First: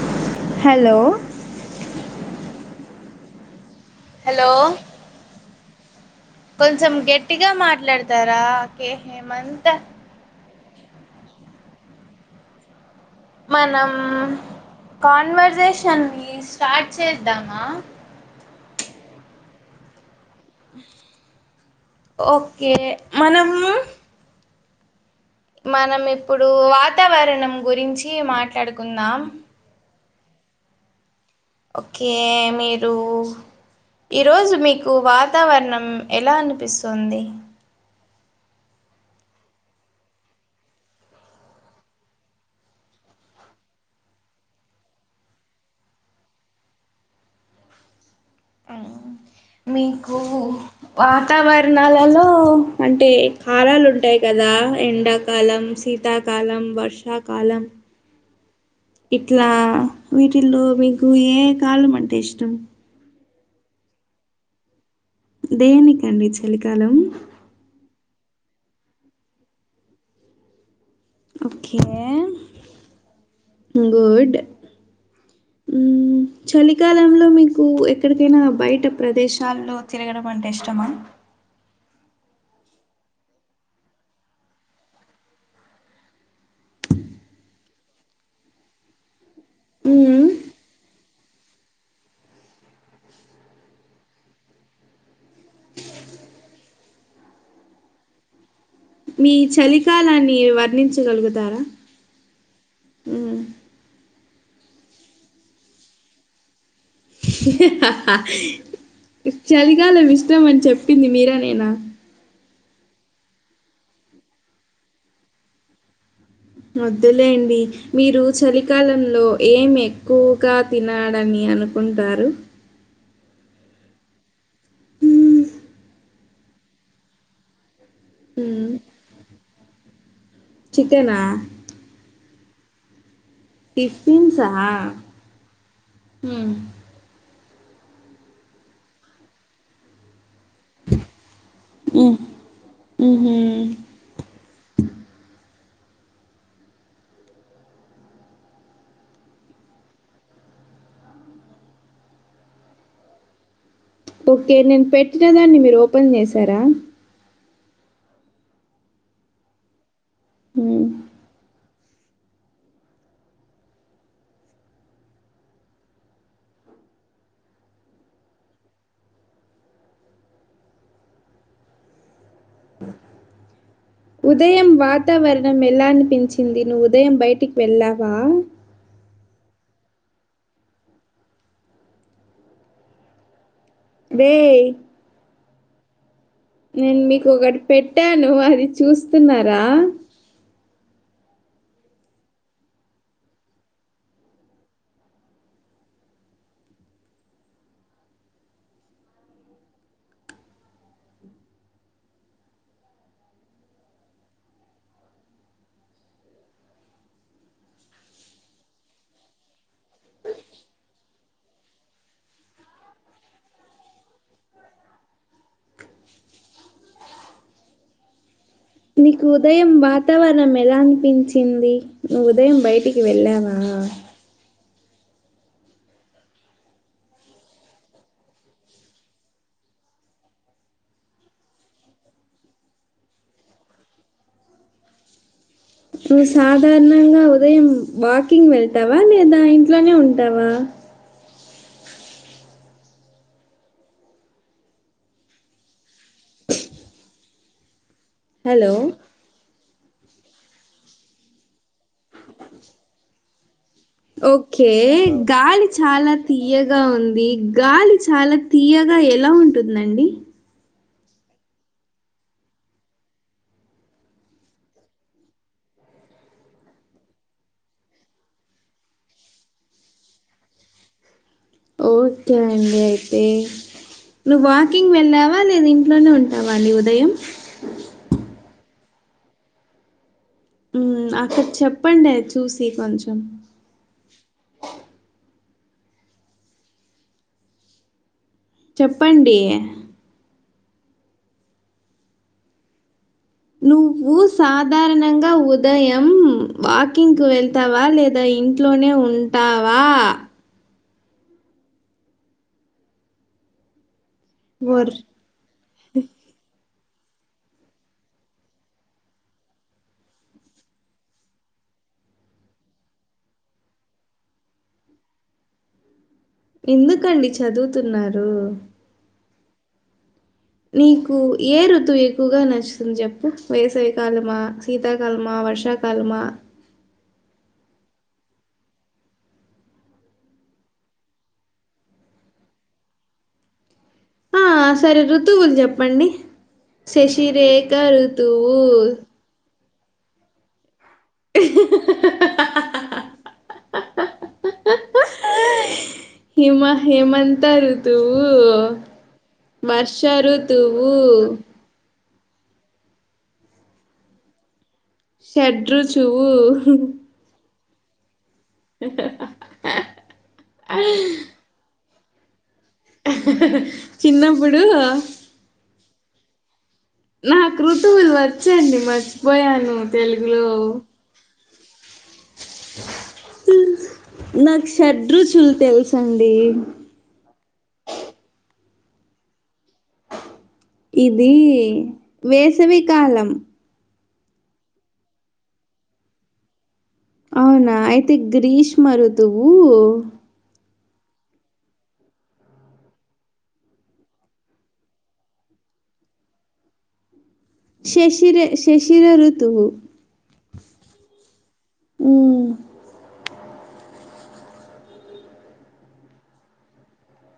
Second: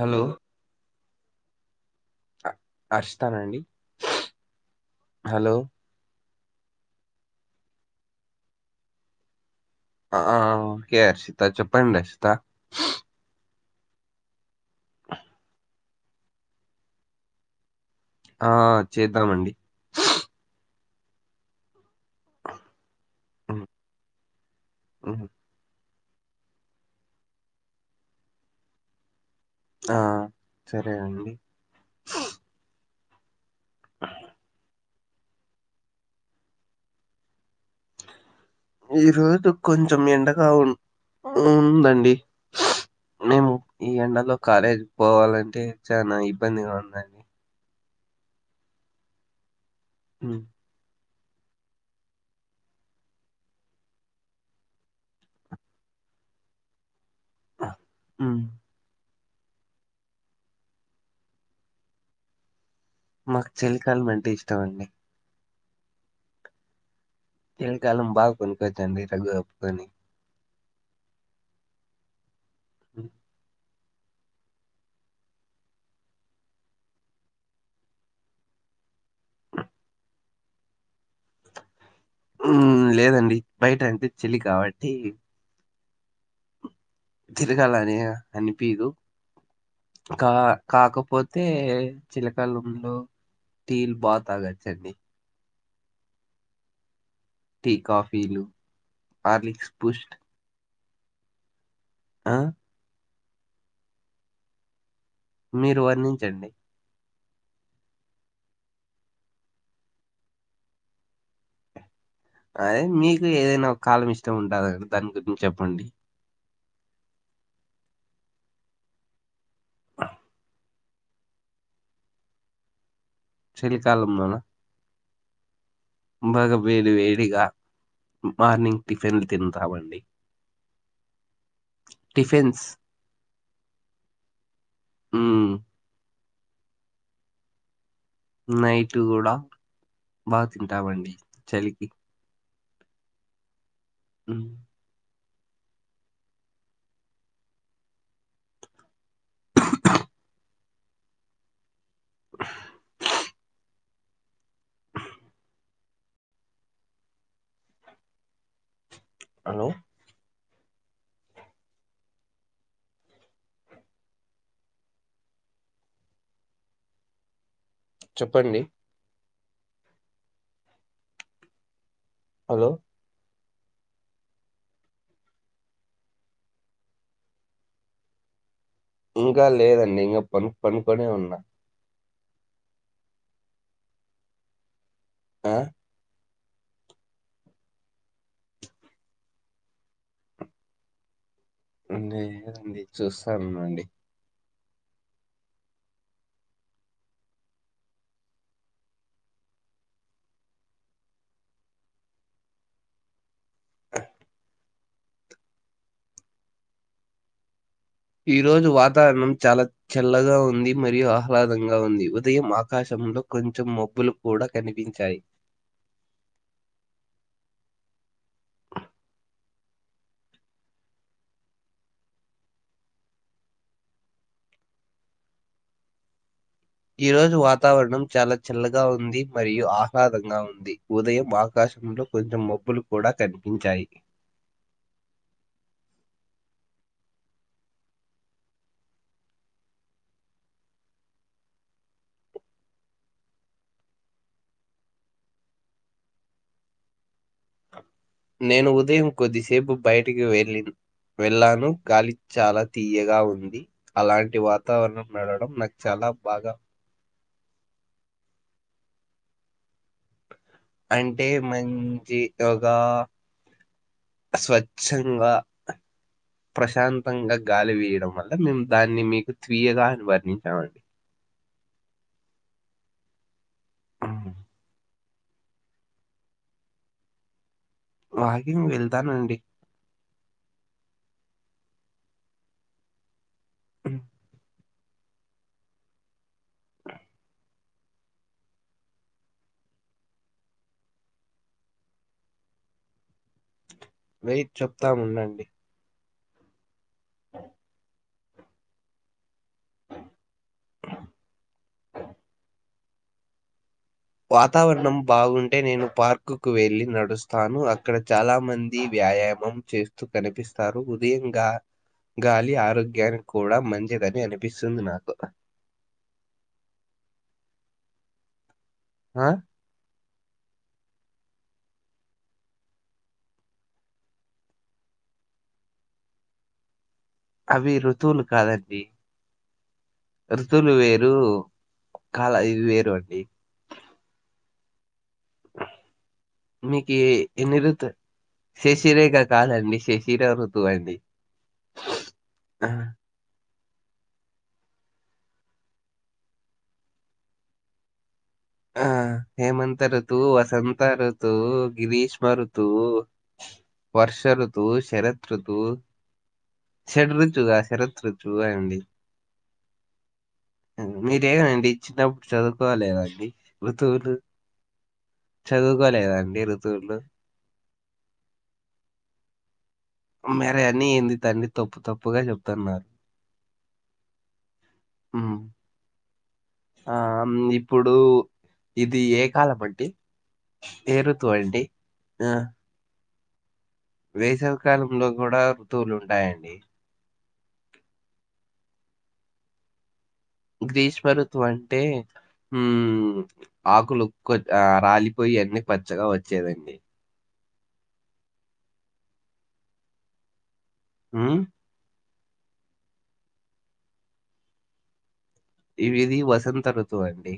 Hello hello అర్షితానండి hello hello కొంచెం గట్టిగా మాట్లాడతారా కే హేమంత్ ఆ ఆ ఓకే అర్షిత చెప్పండి అర్షిత మనం కాన్వర్సేషన్ని స్టార్ట్ చేద్దామా ఆ చేద్దామండి ఓకే మనము మ్ హు మనం ఇప్పుడు వాతావరణం గురించి మాట్లాడుకుందాం ఆ సరే అండి రూ ఈ రోజు మీకు కు వాతావరణం ఎలా అనిపిస్తుంది. ఈ రోజు కొంచెం ఎండగా ఉం ఉందండి. మేము ఈ ఎండలో కాలేజీ పోవాలంటే చానా ఇబ్బందిగా ఉందండి. అవును ఉహ్ వాతావరణాలలో అంటే కాలాలు ఉంటాయి కదా. ఎండాకాలం, శీతాకాలం, వర్ష శ కాలం ఆ, ఉమ్, ఇట్లా వీటిల్లో మీకు ఏ కాలం అంటే ఇష్టం. మాకు చలికాలం అంటే ఇష్టం అండి. దేనికండి చలికాలం. చెలికాలం బాగా పనుకొచ్చండి. రఘుగాపుకొనీ ఓకే ఉహ్ గుడ్ ఉహ్మ్ చలికాలంలో మీకు ఎక్కడికైనా బయట ప్రదేశాల్లో తిరగడం అంటే ఇష్టమా. ఉహ్ లేదండి బయట అంటె చెలి కాబట్టి గా అనిపియదు మ్మ్ కా కాకపోత్ అయితే చిలకాలంలో టిల్ బా తాగచ్చండి. టీ, కాఫీలు మీ హార్లిక్స్ చలికాలాన్ని వర్ణించ్ గలుగుతారా ఆహ్ ఉహ్మ్ మీరు వర్ణించండి. చలికాలం ఇష్టం. అని చెప్పింది మీరా నేనా అదే మీకు ఏదైనా ఒక కాలం ఇష్టం ఉంటంది. దాని గురించి చెప్పండి. వదులేండి. మీరు చలికాలంలో ఏం ఎక్కువగా తినలని అనుకుంటారు. చల్కాాలంలోన్నా. మ్మ్. బాగా వేడు వేడిగా. మా మ్మ్. మార్నింగ్ టిఫిన్ తిన్ తావండి చికెనా టిఫీన్స్ టిఫిన్ సా ఉహ్మ్ నైట్ కూడా బాగా తింటావండి. చలికి ఉహ్ హు ఉహ్ ఓకే నేను పెట్టినదాన్ని మీరు ఉమే శారా హలో హమ్ చెప్పండి హలో ఉదయం వాతావరణం ఎలా అనిపించింది నువ్వు ఉదయం బయటికి వెళ్ళావా ఇంకా లేదండి ఇంకా పను పనుకొనే ఉన్నా రే ఆ నేను మీకు ఒకటి పెట్టాను అది చూస్తున్నారా నదండి చూస్తానున్నాండి ఈ రోజు వాతావరణం చాలా చల్లగా ఉంది మరియు ఆహ్లాదంగా ఉంది ఉదయం ఆకాశంలో కొంచెం మబ్బులు కూడా కనిపించాయి నీకు ఉదయం వాతావరణం ఎలా అనిపించింది నువ్వు ఉదయం బయటికి వెళ్ళావా ఈరోజు వాతావరణం చాలా చల్లగా ఉంది మరియు ఆహ్లాదంగా ఉంది ఉదయం ఆకాశంలో కొంచెం మబ్బులు కూడా కనిపించాయి నువ్వు సాధారణంగా ఉదయం వాకింగ్ వెళ్తావా లేదా ఇంట్లోనే ఉంటావా నేను హలో! ఉదయం కొద్ది సేపు బయట ఇంటికి వెళ్ళి వెళ్ళాను గాలి చాలా తీయగా ఉంది ది ఓకే గాలి చాలా తీయగా ఉంది గాలి చాలా తీయగా ఎలా ఉంటుందండి అంటే మంచి ఒక స్వచ్ఛంగా ప్రశాంతంగా గాలి వీయడం వల్ల మేము దాన్ని మీకు తియగా అని వర్ణించామండి ఓకే అండి అయితే నువ్వు వాకింగ్ వెళ్ళావా లేదా ఇంట్లోనే ఉంటావా అండి ఉదయం వాకింగ్ వెళ్తానండి అమ్ అక్కడ చెప్పండి అది చూసి కొంచెం అమ్ చెప్పండి నువ్వు వెయిట్ సాధారణంగా చెప్తాముండండి. ఉదయం ఉమ్ వాకింగ్ కు వెళ్తావా లేదా లేదా ఇంట్లోనే ఉంటావా వర్ వాతావరణం బాగుంటే నేను పార్క్ కు వెళ్ళి నడు స్తాను అక్కడ చాలా మంది వ్యాయామం చేస్తూ కనిపిస్తారు ఉదయం గాలి ఆరోగ్యానికి కూడా మంచిదని అనిపిస్తుంది నాకు ఎందుకండి చదువుతున్నారు ఆ నీకు ఏ ఋతువు ఎక్కువగా నచ్చుతుంది చెప్పు వేసవికాలమా శీతాకాలమా వర్షాకాలమా అవి ఋతువులు కాదండి ఋతువులు వేరు కాల ఇది వేరు అండి ఆ సరే ఋతువులు చెప్పండి మీకి ఎన్ని శశిరేఖ ఋతు ఋతువు శషీరఋతు అండి ఆ. [unintelligible] హిమ హేమంత ఋతూ ఆ హేమంత రుతువు వసంత ఋతువు రుతువు గ్రీష్ మ ఋతువు వర్ష ఋ తువు షరత్ ఋతువు షడ్రుచువు షడ్ రుచుగా ఋత్రృ చూ అండి మీరేగండి చిన్నప్పుడు చదువు కోలేద ఇది [unintelligible] చిన్నప్పుడు కోలేదండి ఋ తువులు నాకు ఋతువులు వచ్చండి మర్చిపోయాను తెలుగులో మరి అన్నీ ఏంది తండ్రి తప్పు తప్పుగా చెప్తున్నారు అ నాకు షడ్రుచులు తెలు ఆమ్ ఇప్పుడు ఇది ఏ కాలం అండి ఏ ఇది ఋతువు అండి వేసవి కాలం వేసవ కాలంలో కూడా ఋతువులు ఉంటాయండి అవునా అయితే గ్రీష్మ రుతువు గ్రీష్మ ఋతువు అంటే ఊ ఆకులు కొ రాలిపోయి అన్ని పచ్చగా వచ్చేదండి శిశిర శిశిర ఋతువు ఊ ఊ ఇవిది వసంత ఋతువండి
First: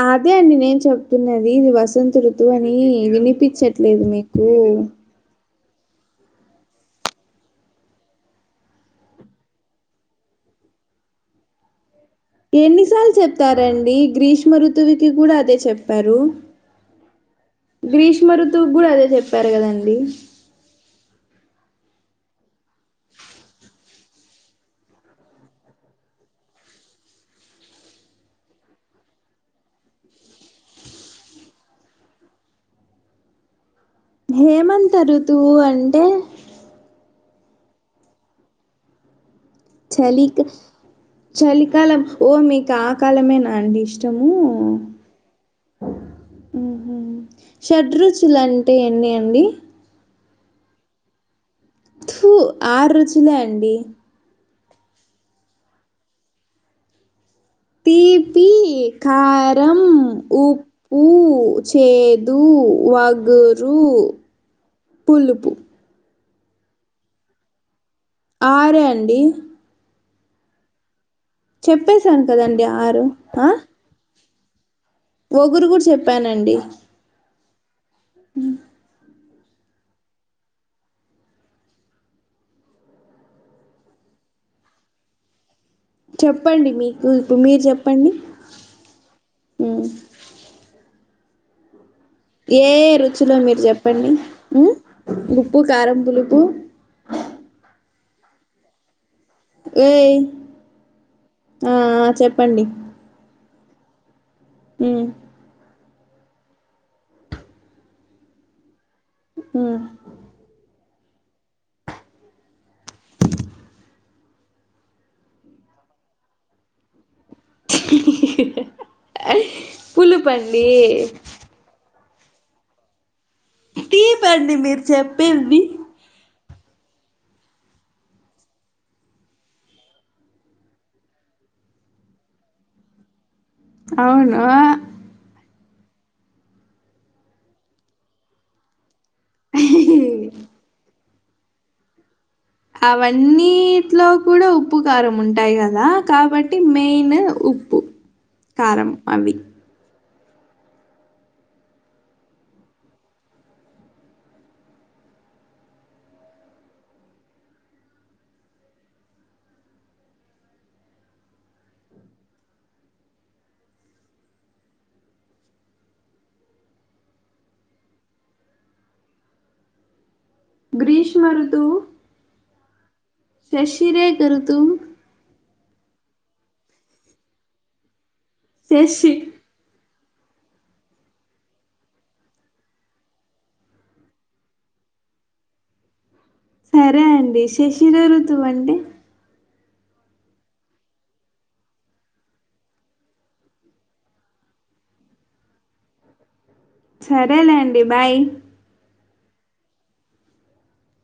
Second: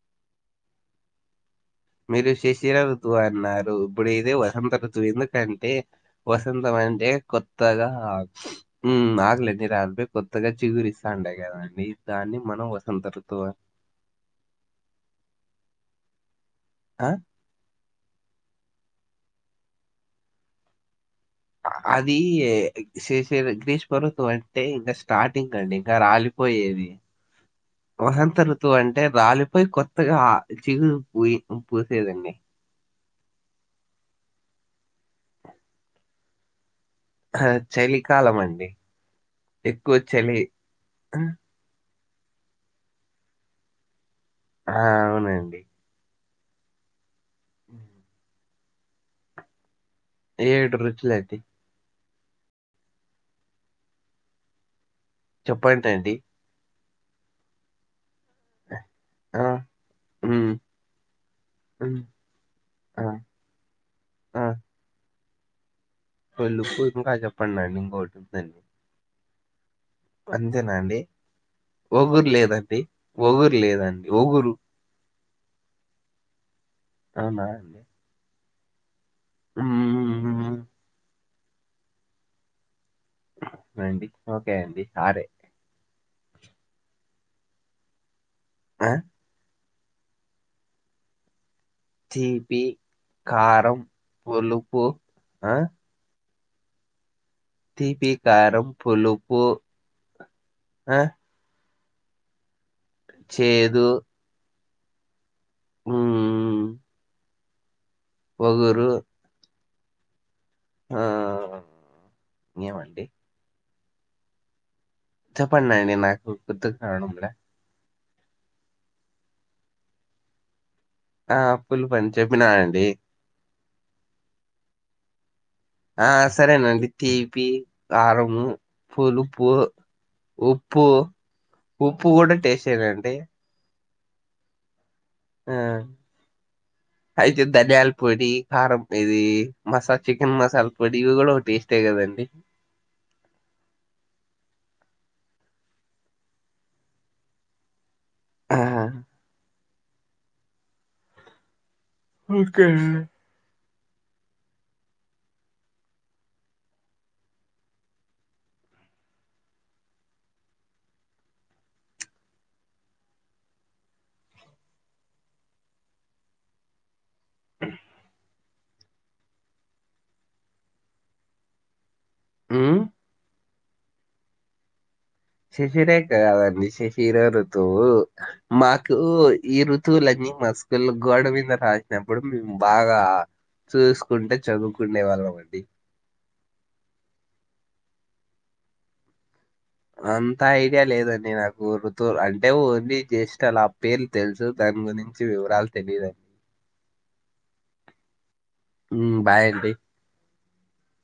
అదే అండి నేను చెప్తున్నది ఇది వసంత మీరు ఋతువు అని శిశిర ఋతువు అన్నారు వినిపించట్లేదు మీకు టే వసంతం అంటే కొత్తగా ఊ ఆకులన్ని రాలిపోయి కొత్తగా చిగురిస్తాండ కదండి దాన్ని మనం వసంత ఎన్నిసార్లు ఋతువు అన్- చెప్తారండి గ్రీష్ మఋతువుకి కూడా అదే చెప్పారు అ గ్రీష్మ ఋతువు కూడా అదే చెప్పారు కదండి అది శిశిర్ గ్రీష్మ ఋతువంటే ఇంకా స్టార్టింగ్ అండి ఇంకా రాలిపోయేది వసంత ఋతువు అంటే రాలిపోయి కొత్తగా ఆ చిగు పూయి పూసేదండి హేమంత ఋతువు అం హ చలికాలం అండి ఎక్కువ చలిక చలి చలికాలం ఓ మీకు ఆ కాలమే నాండి ఇష్ ఆ అవునండి షడ్రు రుచులా అంటే ఎన్ని అండి ఏడు రుచులండి త్పు ఆరు రుచులే అండి చెప్పంటడి తీ తీ ఆ, కారం ఉమ్, ఉప్పు ఉమ్, చేదు ఆ, వగురు పులుపు తెలుసు ఇంకా చెప్పండి అండి ఇన్ కోకటి ఆరే అండి అంతేనా అండి చెప్పేశాను కదండి ఆరు ఆ వొగురు ఒగురు కూడా చెప్పానండి అవునా ఉ మ్యావ్ ఎమ్ అండి ఓకే అండి ఆరే చెప్పండి మీకు ఇప్పు మీరు చెప్పండి ఆ హు తీపి ఏ రుచిలో మీరు కారం చెప్పండి హు పులుపు ఆ ఉప్పు కారం పులుపు తీపి కరం పులు పో ఆ ఒ ఒ చెప్పండి చేదు హ్మ్ మ్మ్ వగరు మ్మ్ ఆ ఇంగేమండి చెప్పడి [inaudible] నండి నాకు గుర్తుకు రావడం ల్య పులుపు అండి ఆ ఫుల్ పంచ్ చెప్పిన అండి తీపి అండి మీరు చెప్పింది ఆ సరేనండి తీపి కారము పులుపు ఉప్పు ఉప్పు కూడా టెస్ట్ ఏనండి అవును ఆ అయితే ధనియాల పొడి కారం ఇది మసా చికెన్ మసాలా పో దీవి కూడా ఒ టేస్ట్ ఏ కదండి అవన్నీట్లో కూడా ఉప్పు కారం ఉంటాయి కదా కాబట్టి మెయిన్ ఉప్పు ఆ కారం అవి ఓకే గ్రీష్మ రూతువు హు మ్ శశిరేకరుతువు శిశిరేక కదండీ శిశిర ఋతువు మాకు శశి ఈరు తువులన్నీ మా స్కూళ్ళో గోడ మీద రాసినప్పుడు మేము బాగా చూసుకుంటే చదువుకునే వాళ్ళమండి సరే అండి శశిర ఋతువు అంటే అంత ఐడియా లేదండి నాకు ఋతువు అంటే ఓన్లీ జ్యేష్లు ఆ పేర్లు తెలుసు దాని గురించి వివరాలు తెలియదండి సరేలేండి బాయ్ హు బాయ్ అండి